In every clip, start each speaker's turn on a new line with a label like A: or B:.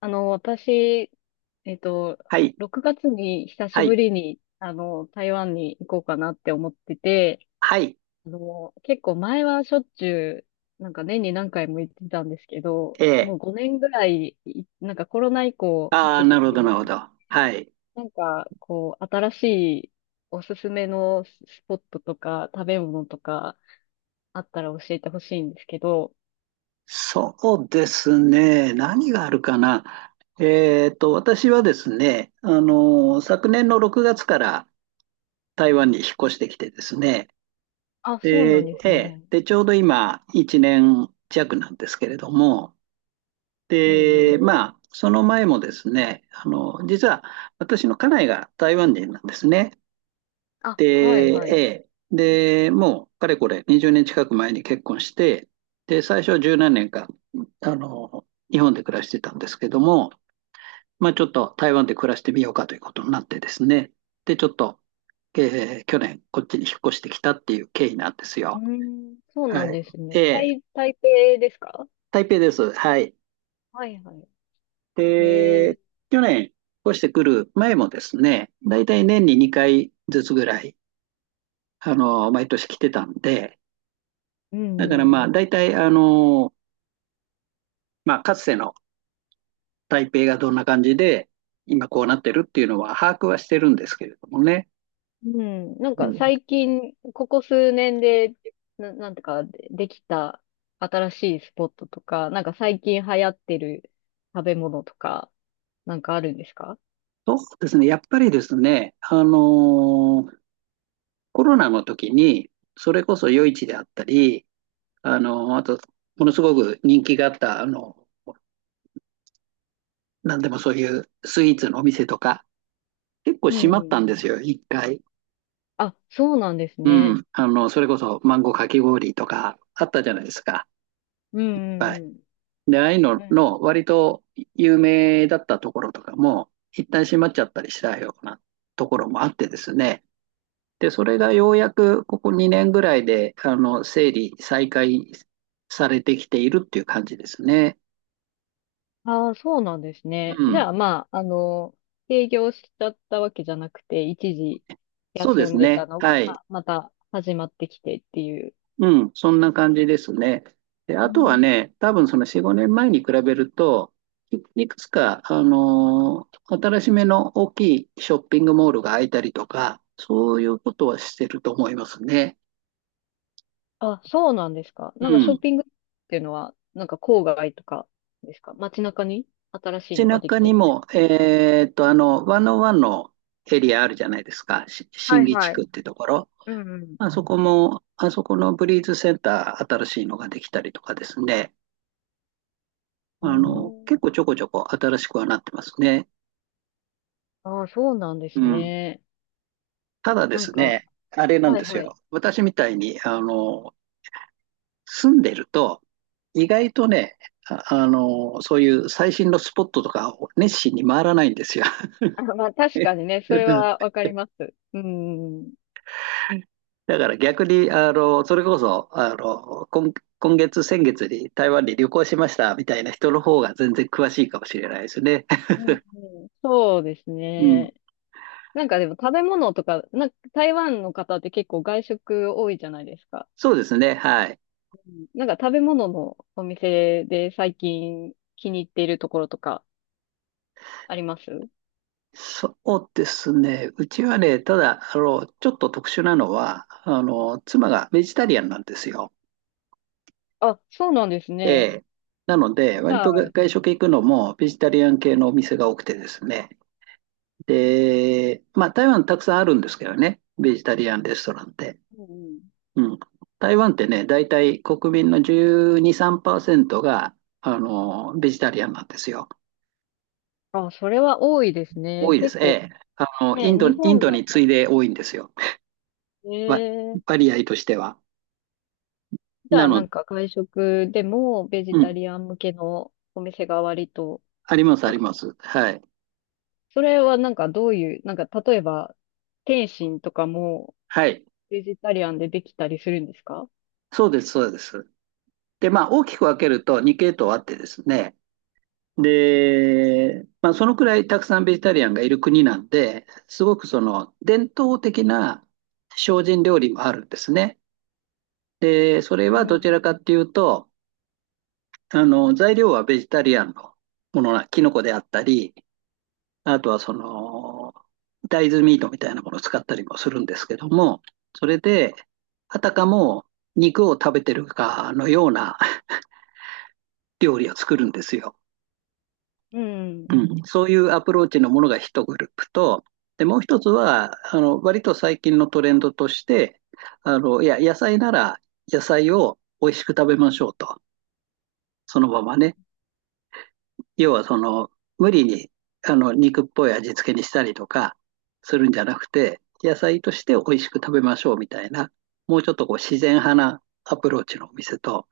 A: 私、えっと、
B: はい、
A: 6月に久
B: は
A: し
B: い、
A: ぶりに、台湾に行こうかなって思ってて、
B: はい、
A: 結構前はしょっちゅう、なんか年に何回も行ってたんですけど、
B: え
A: も
B: え、
A: う5年ぐらい、なんかコロナ以降、
B: あ
A: ちょ
B: あ、
A: っと
B: なる
A: 行
B: ほ
A: け
B: ど、
A: て
B: なる
A: な
B: ほ
A: い。
B: ど。はい。
A: なんか、こう、新しいおすすめのスポットとか、食べ物とか、あったら教えてほしいんですけど、
B: そうですね。何があるかな。私はですね、昨年の6月から台湾に引っ越してきてですね。
A: あ、そうなん
B: で、
A: で
B: え
A: す
B: え、
A: ね。
B: で、ちょうど今、1年弱なんですけれども、
A: うんう
B: で、
A: ん。
B: まあ、その前もですね、実は私の家内が台湾人なんですね。
A: あ、
B: で、
A: はいはい。
B: えーで、もう、かれこれ、20年近く前に結婚して、で、最初は十何年か、日本で暮らしてたんですけども、まあ、ちょっと台湾で暮らしてみようかということになってですね、で、ちょっと、去年、こっちに引っ越してきたっていう経緯なんです
A: う
B: よ。
A: ーん、そうな
B: は
A: ん
B: い。
A: ですね。
B: えー
A: 台北ですか？
B: 台北です。はい。
A: はいはい。へ
B: で、
A: え、
B: 去年、越してくる前もですね、だいたい年に2回ずつぐらい、毎年来てたんで、
A: う
B: だから
A: んうん。
B: まあ、だいたい、かつての台北がどんな感じで、今こうなってるっていうのは把握はしてるんですけれどもね。
A: うん、なん
B: う
A: か
B: ん。
A: 最近、ここ数年で、なんてか、できた新しいスポットとか、なんか最近流行ってる食べ物とか、なんかあるんですか？
B: そうですね、やっぱりですね、コロナの時に、それこそ夜市であったり、あと、ものすごく人気があった、なんでもそういうスイーツのお店とか、結構
A: う
B: 閉まっ
A: んう
B: た
A: ん。
B: んですよ、一回。
A: あ、そうなんです
B: う
A: ね。
B: ん。それこそマンゴーかき氷とかあったじゃないですか、
A: うん
B: いっぱい。
A: うん
B: で、ああいうの
A: うん。
B: の割と有名だったところとかも、一旦閉まっちゃったりしたようなところもあってですね。で、それがようやくここ2年ぐらいで、整理、再開されてきているっていう感じですね。
A: ああ、そうなんです
B: う
A: ね。じゃ
B: ん。
A: あ、まあ、営業しちゃったわけじゃなくて、一時
B: そうで
A: 休
B: す
A: んで
B: ね。
A: たのが、
B: はい。
A: また始まってきてっていう。
B: うん、そんな感じですね。で、
A: う
B: あとは
A: ん。
B: ね、多分その4、5年前に比べると、い、いくつか、新しめの大きいショッピングモールが開いたりとか、そういうことはしてると思いますね。
A: あ、そうなんですか。
B: う
A: なんかショッ
B: ん。
A: ピングっていうのは、なんか郊外とかですか？街中に新しい
B: 街
A: のがで
B: 中
A: きて
B: に
A: るんです
B: も、1ワンのエリアあるじゃないですか。
A: か？は
B: 新
A: い
B: 木地
A: はい。
B: 区ってところ。
A: うんうん。
B: まあそこも、あそこのブリーズセンター、新しいのができたりとかですね。
A: うー
B: 結
A: ん。
B: 構ちょこちょこ新しくはなってますね。
A: ああ、そうなんで
B: う
A: す
B: ん。
A: ね。
B: ただで
A: なん
B: す
A: か、
B: ね、あれなん
A: はい
B: です
A: はい。
B: よ。私みたいに、住んでると、意外とね、そういう最新のスポットとかを熱心に回らないんですよ。
A: あ、まあ、確かにね、それは わかります。うん。
B: だから逆に、あの、それこそ、あの、今、今月、先月に台湾に旅行しましたみたいな人の方が全然詳しいかもしれないですね。
A: うんうん、そうです
B: うん。
A: ね。なんかでも食べ物とか、なんか台湾の方って結構外食多いじゃないですか。
B: そうですね。はい。
A: うん。なんか食べ物のお店で最近気に入っているところとかあります？
B: そうですね。うちはね、ただ、ちょっと特殊なのは、妻がベジタリアンなんですよ。
A: あ、そうなんです
B: え
A: ね。
B: え。なので、
A: じ
B: 割
A: ゃ
B: と
A: あ、うん
B: 外食行くのもベジタリアン系のお店が多くてですね。で、まあ台湾たくさんあるんですけどね、ベジタリアンレストランって。
A: うん。
B: うん。台湾ってね、大体国民の12、3%が、ベジタリアンなんですよ。
A: あ、それは多いですね。
B: 多いで
A: 結
B: す。え
A: 構
B: え。
A: ね、日
B: イン
A: 本
B: ド
A: だ
B: に次い
A: と。
B: で多いんですよ。
A: え
B: わ
A: ー、
B: 割合としては。
A: じゃ
B: な
A: あな
B: の、
A: んか外食でもベジ
B: う
A: タ
B: ん。
A: リアン向けのお店が割と、
B: あります、あ
A: なん
B: り
A: か
B: ます。はい。
A: それはなんかどういう、なんか例えば、天津とかも
B: はい。
A: ベジタリアンでできたりするんですか？
B: そうです、そうです。で、まあ、大きく分けると2系統あってですね、で、まあ、そのくらいたくさんベジタリアンがいる国なんで、すごくその伝統的な精進料理もあるんですね。で、それ
A: う
B: はどちら
A: ん。
B: かっていうと、材料はベジタリアンのものな、キノコであったり、あとはその、大豆ミートみたいなものを使ったりもするんですけども、それで、あたかも肉を食べてるかのような料理を作るんですよ。
A: うん。
B: うん、そういうアプローチのものが一グループと、で、もう一つは、割と最近のトレンドとして、いや、野菜なら野菜を美味しく食べましょうと。そのままね。要はその、無理に、肉っぽい味付けにしたりとかするんじゃなくて、野菜として美味しく食べましょうみたいな、もうちょっとこう自然派なアプローチのお店と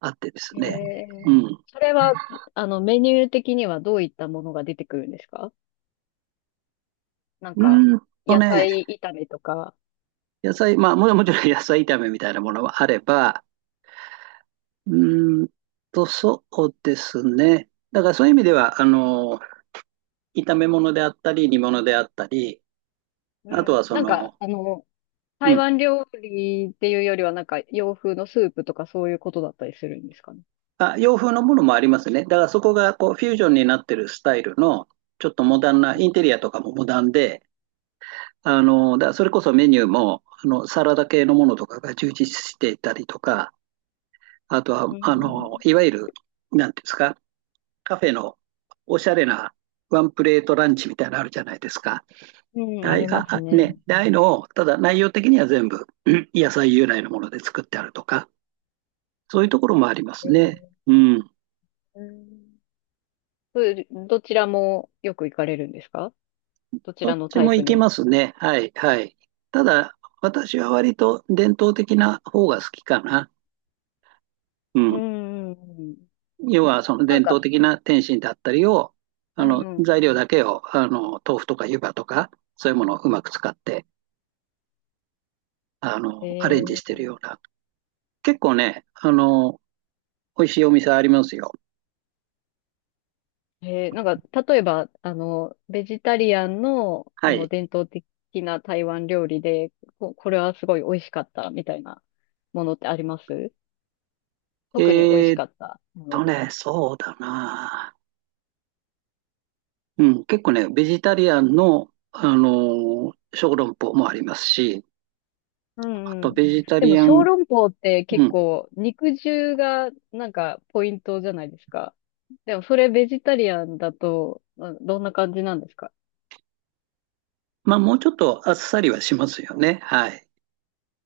B: あってです
A: へ
B: ね。
A: え。
B: う
A: それは、メニュー的にはどういったものが出てくるんですか？なん
B: ん。
A: か、
B: と
A: 野
B: ね、
A: 菜炒めとか。
B: 野菜、もちろん野菜炒めみたいなものはあれば、うーんそうですね。だからそういう意味では、炒め物であったり、煮物であったり、
A: う
B: あとは
A: ん。
B: そ
A: なんか、
B: の、う
A: 台
B: ん、
A: 湾料理っていうよりは、なんか洋風のスープとかそういうことだったりするんですかね。
B: あ、洋風のものもありますね。だからそこがこうフュージョンになってるスタイルの、ちょっとモダンな、インテリアとかもモダンで、だからそれこそメニューも、サラダ系のものとかが充実していたりとか、あとは、
A: うん。
B: いわゆる、なんていうんですか、カフェのおしゃれなワンプレートランチみたいなのあるじゃないですか。
A: うん、あ
B: はい、
A: りますね。
B: で、ああいうのを、ただ内容的には全部、うん野菜由来のもので作ってあるとか、そういうところもありま
A: え
B: すね。
A: ー
B: うん。
A: うん。そういうどちらもよく行かれるんですか？どち
B: ど
A: ら
B: っ
A: の
B: ち
A: タイ
B: も
A: プ
B: いけ
A: にも。
B: ますね。はい、はい。ただ、私は割と伝統的な方が好きかな。う
A: う
B: ん。
A: ん、うんうん。
B: 要は、その
A: なん
B: 伝
A: か、
B: 統的な点心だったりを、
A: うん。
B: 材料だけを、豆腐とか湯葉とか、そういうものをうまく使って、アレンジし
A: え
B: てるような。結構ね、美味しいお店ありますよ。
A: なんか、例えば、ベジタリアンの、
B: は
A: その
B: い。
A: 伝統的な台湾料理で、これはすごい美味しかったみたいなものってあります？特に美味し
B: えー
A: かったものとか。
B: そうだな。うん、結構ね、ベジタリアンの、小籠包もありますし、
A: う
B: あ
A: ん
B: と
A: う
B: ベ
A: ん。
B: ジタ
A: でも
B: リア
A: 小
B: ン、
A: 籠包って
B: う
A: 結
B: ん。
A: 構肉汁がなんかポイントじゃないですか。でもそれベジタリアンだとまあどんな感じなんですか？
B: まあ、もうちょっとあっさりはしますよね。はい。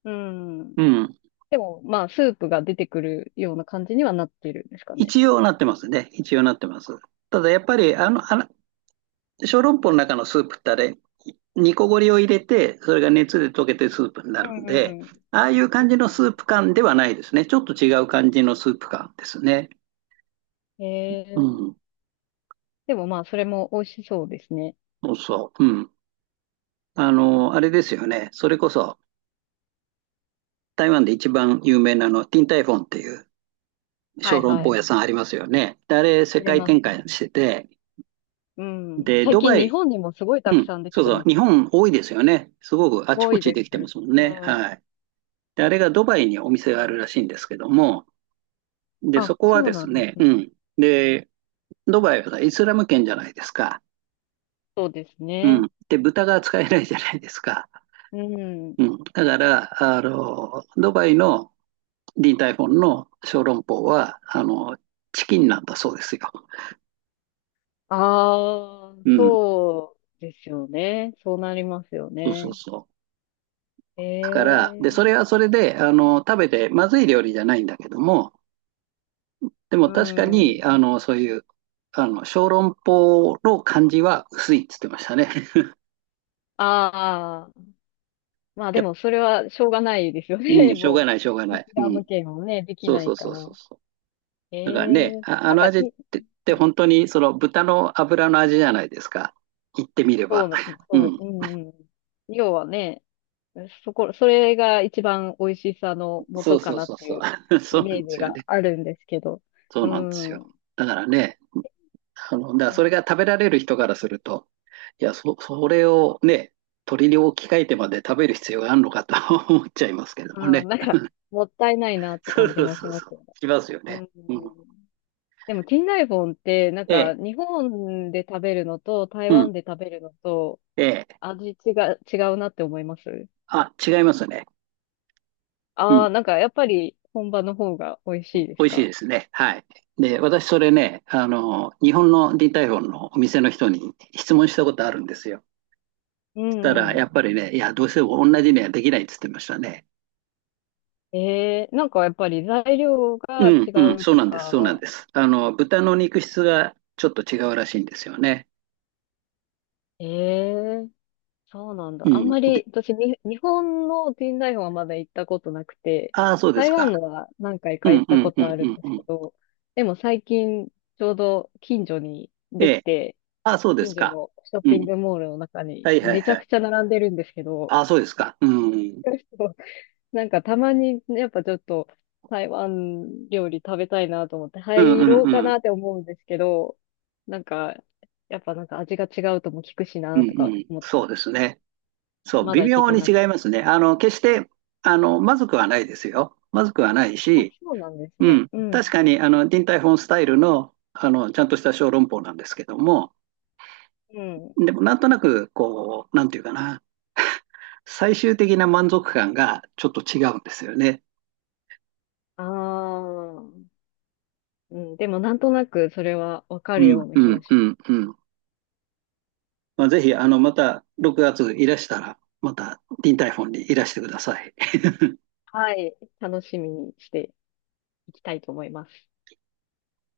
A: うん。
B: うん。
A: でもまあスープが出てくるような感じにはなってるんですかね。
B: 一応なってますね。一応なってます。ただやっぱり、小籠包の中のスープってあれ、煮こごりを入れて、それが熱で溶けてスープにな
A: う
B: るん
A: ん
B: で、
A: うん。
B: ああいう感じのス
A: う
B: ープ感ではないですね。ちょっと違う感じのスープ感ですね。
A: んへ
B: う
A: え。
B: ん。
A: でもまあそれも美味しそうですね。
B: そうそう。うん。あれですよね。それこそ、台湾で一番有名なあの、ティンタイフォンっていう
A: は
B: 小
A: い
B: 籠
A: は
B: 包
A: い。
B: 屋さんありますよね。で、あれ、世
A: あり
B: 界
A: ま
B: 展開
A: す。
B: してて、
A: うん。
B: で、
A: 最
B: ド
A: 近
B: バ
A: 日
B: イ、
A: 本にもすごいた
B: う
A: く
B: ん、
A: さんでき
B: そう
A: て
B: そう、
A: ます。
B: 日本多いですよね。すごく
A: す
B: あち
A: ご
B: こ
A: い
B: ち
A: で
B: で
A: す。
B: きてますもん
A: う
B: ね。
A: ん。
B: はい。で、あれがドバイにお店があるらしいんですけども、で、
A: あ、
B: そこは
A: そう
B: で
A: な
B: す
A: んで
B: ね、
A: すね。
B: うん。で、ドバイはイスラム圏じゃないですか。
A: そうです
B: う
A: ね。
B: ん。で、豚が使えないじゃないですか。
A: うん。
B: うん。だから、ドバイのリー・タイフォンの小籠包は、チキンなんだそうですよ。
A: ああ、
B: うん。
A: そうですよね。そうなりますよ
B: そうそう
A: ね。
B: そう。
A: え
B: だから、で、それは
A: え、
B: それで、食べてまずい料理じゃないんだけども、でも
A: う
B: 確か
A: ん。
B: に、あの、そういう、あの、小籠包の感じは薄いって言ってましたね。
A: ああ、まあ
B: や
A: で
B: っぱ
A: もそれはしょうがないですよ
B: う
A: ね。
B: ん、しょうが
A: も
B: ない、しょうが
A: う、
B: な
A: イス
B: い。う
A: ラ
B: ん。
A: ム圏もね、でき
B: そう
A: な
B: そ
A: い
B: う
A: か
B: そうそう
A: ら。
B: そう。
A: え
B: だからね、
A: え、
B: あ
A: なん
B: の
A: か
B: 味っ
A: て、
B: てって本当にその豚の油の味じゃないですか。言ってみれ
A: そう
B: ば。
A: な、
B: う
A: そ
B: ん。
A: う、うんうん。要はね、それが一番美味しさの
B: そう
A: 元か
B: そう
A: なっ
B: そう
A: て
B: そ
A: い
B: う。
A: う
B: そ
A: イ
B: うなん
A: メ
B: で
A: ージ
B: すよ
A: が
B: ね。
A: あるんですけど。
B: そう
A: う
B: なんですよ。
A: ん。
B: だからね、だから
A: う
B: それ
A: ん
B: が食べられる人からすると、いや、それをね、鳥に置き換えてまで食べる必要があるのかと 思っちゃいますけども
A: う
B: ね。
A: ん、なんか、もったいないなっ て
B: そう
A: 感じ
B: そう
A: もし
B: そう
A: ま
B: そ
A: す
B: う。
A: よね。
B: しますよ
A: う
B: ね。
A: ん。
B: うん。
A: でも、近代本って、なん
B: え
A: か、
B: え、
A: 日本で食べるのと、台
B: うん。
A: 湾で食べるのと、
B: ええ。
A: 味違うなって思います？
B: あ、違いますね。う
A: あ
B: ん。
A: あー、なんか、やっぱり、本場の方が美味しいで
B: 美
A: す
B: 味しい
A: か？
B: ですね。はい。で、私それね、日本のディータイフォンのお店の人に質問したことあるんですよ。
A: う
B: した
A: ん
B: ら、
A: う
B: や
A: ん。
B: っぱりね、いや、どうしても同じにはできないって言ってましたね。
A: ええ。なんか、やっぱり材料
B: う
A: が違
B: んうん、
A: う
B: そう
A: と
B: なんです、そうな
A: か？
B: んです。豚の肉質がちょっと違うらしいんですよね。
A: ええ。そうなん
B: う
A: だ。あ
B: ん。
A: んま
B: で、
A: り、私、日本のティンダイフはまだ行ったことなくて、
B: ああ、そうです
A: 台
B: か。
A: 湾のは何回
B: う
A: か行
B: ん
A: っ
B: う
A: た
B: ん
A: こ
B: う
A: とあるん
B: ん
A: で
B: う
A: す
B: んうん。
A: けど、でも最近、ちょうど近所に
B: え
A: でき
B: え。
A: て、
B: ああ、そうです
A: 近所
B: か。
A: のショッ
B: う
A: ピン
B: ん。
A: グモールの中に
B: はいはい
A: めちゃ
B: はい。
A: くちゃ並んでるんですけど、
B: ああ、そうですか。うん。
A: なんかたまに、やっぱちょっと台湾料理食べたいなと思って
B: うん
A: 入
B: うん
A: ろうか
B: うん。
A: なって思うんですけど、なんか、やっぱなんか味が違うとも聞くし
B: うん
A: なとか
B: うん。
A: 思って、
B: そうですね。そう、
A: ま
B: 微
A: だ行け
B: 妙
A: て
B: に
A: な
B: 違
A: く。
B: いますね。決して、まずくはないですよ。まずくはない
A: あ、
B: し、
A: そうなんです
B: う
A: ね。
B: ん。
A: う
B: 確
A: ん。
B: かに、ディンタイフォンスタイルの、ちゃんとした小籠包なんですけども、
A: うん。
B: でも、なんとなく、こう、なんていうかな。最終的な満足感がちょっと違うんですよね。
A: ああ。うん。でも、なんとなくそれはわか
B: う
A: る
B: ん、
A: ような
B: う
A: 気が
B: ん、
A: し
B: う
A: ます。
B: ん、うん。まあ、ぜひ、また6月いらしたら、また、リンタイフォンにいらしてください。
A: はい。楽しみにしていきたいと思います。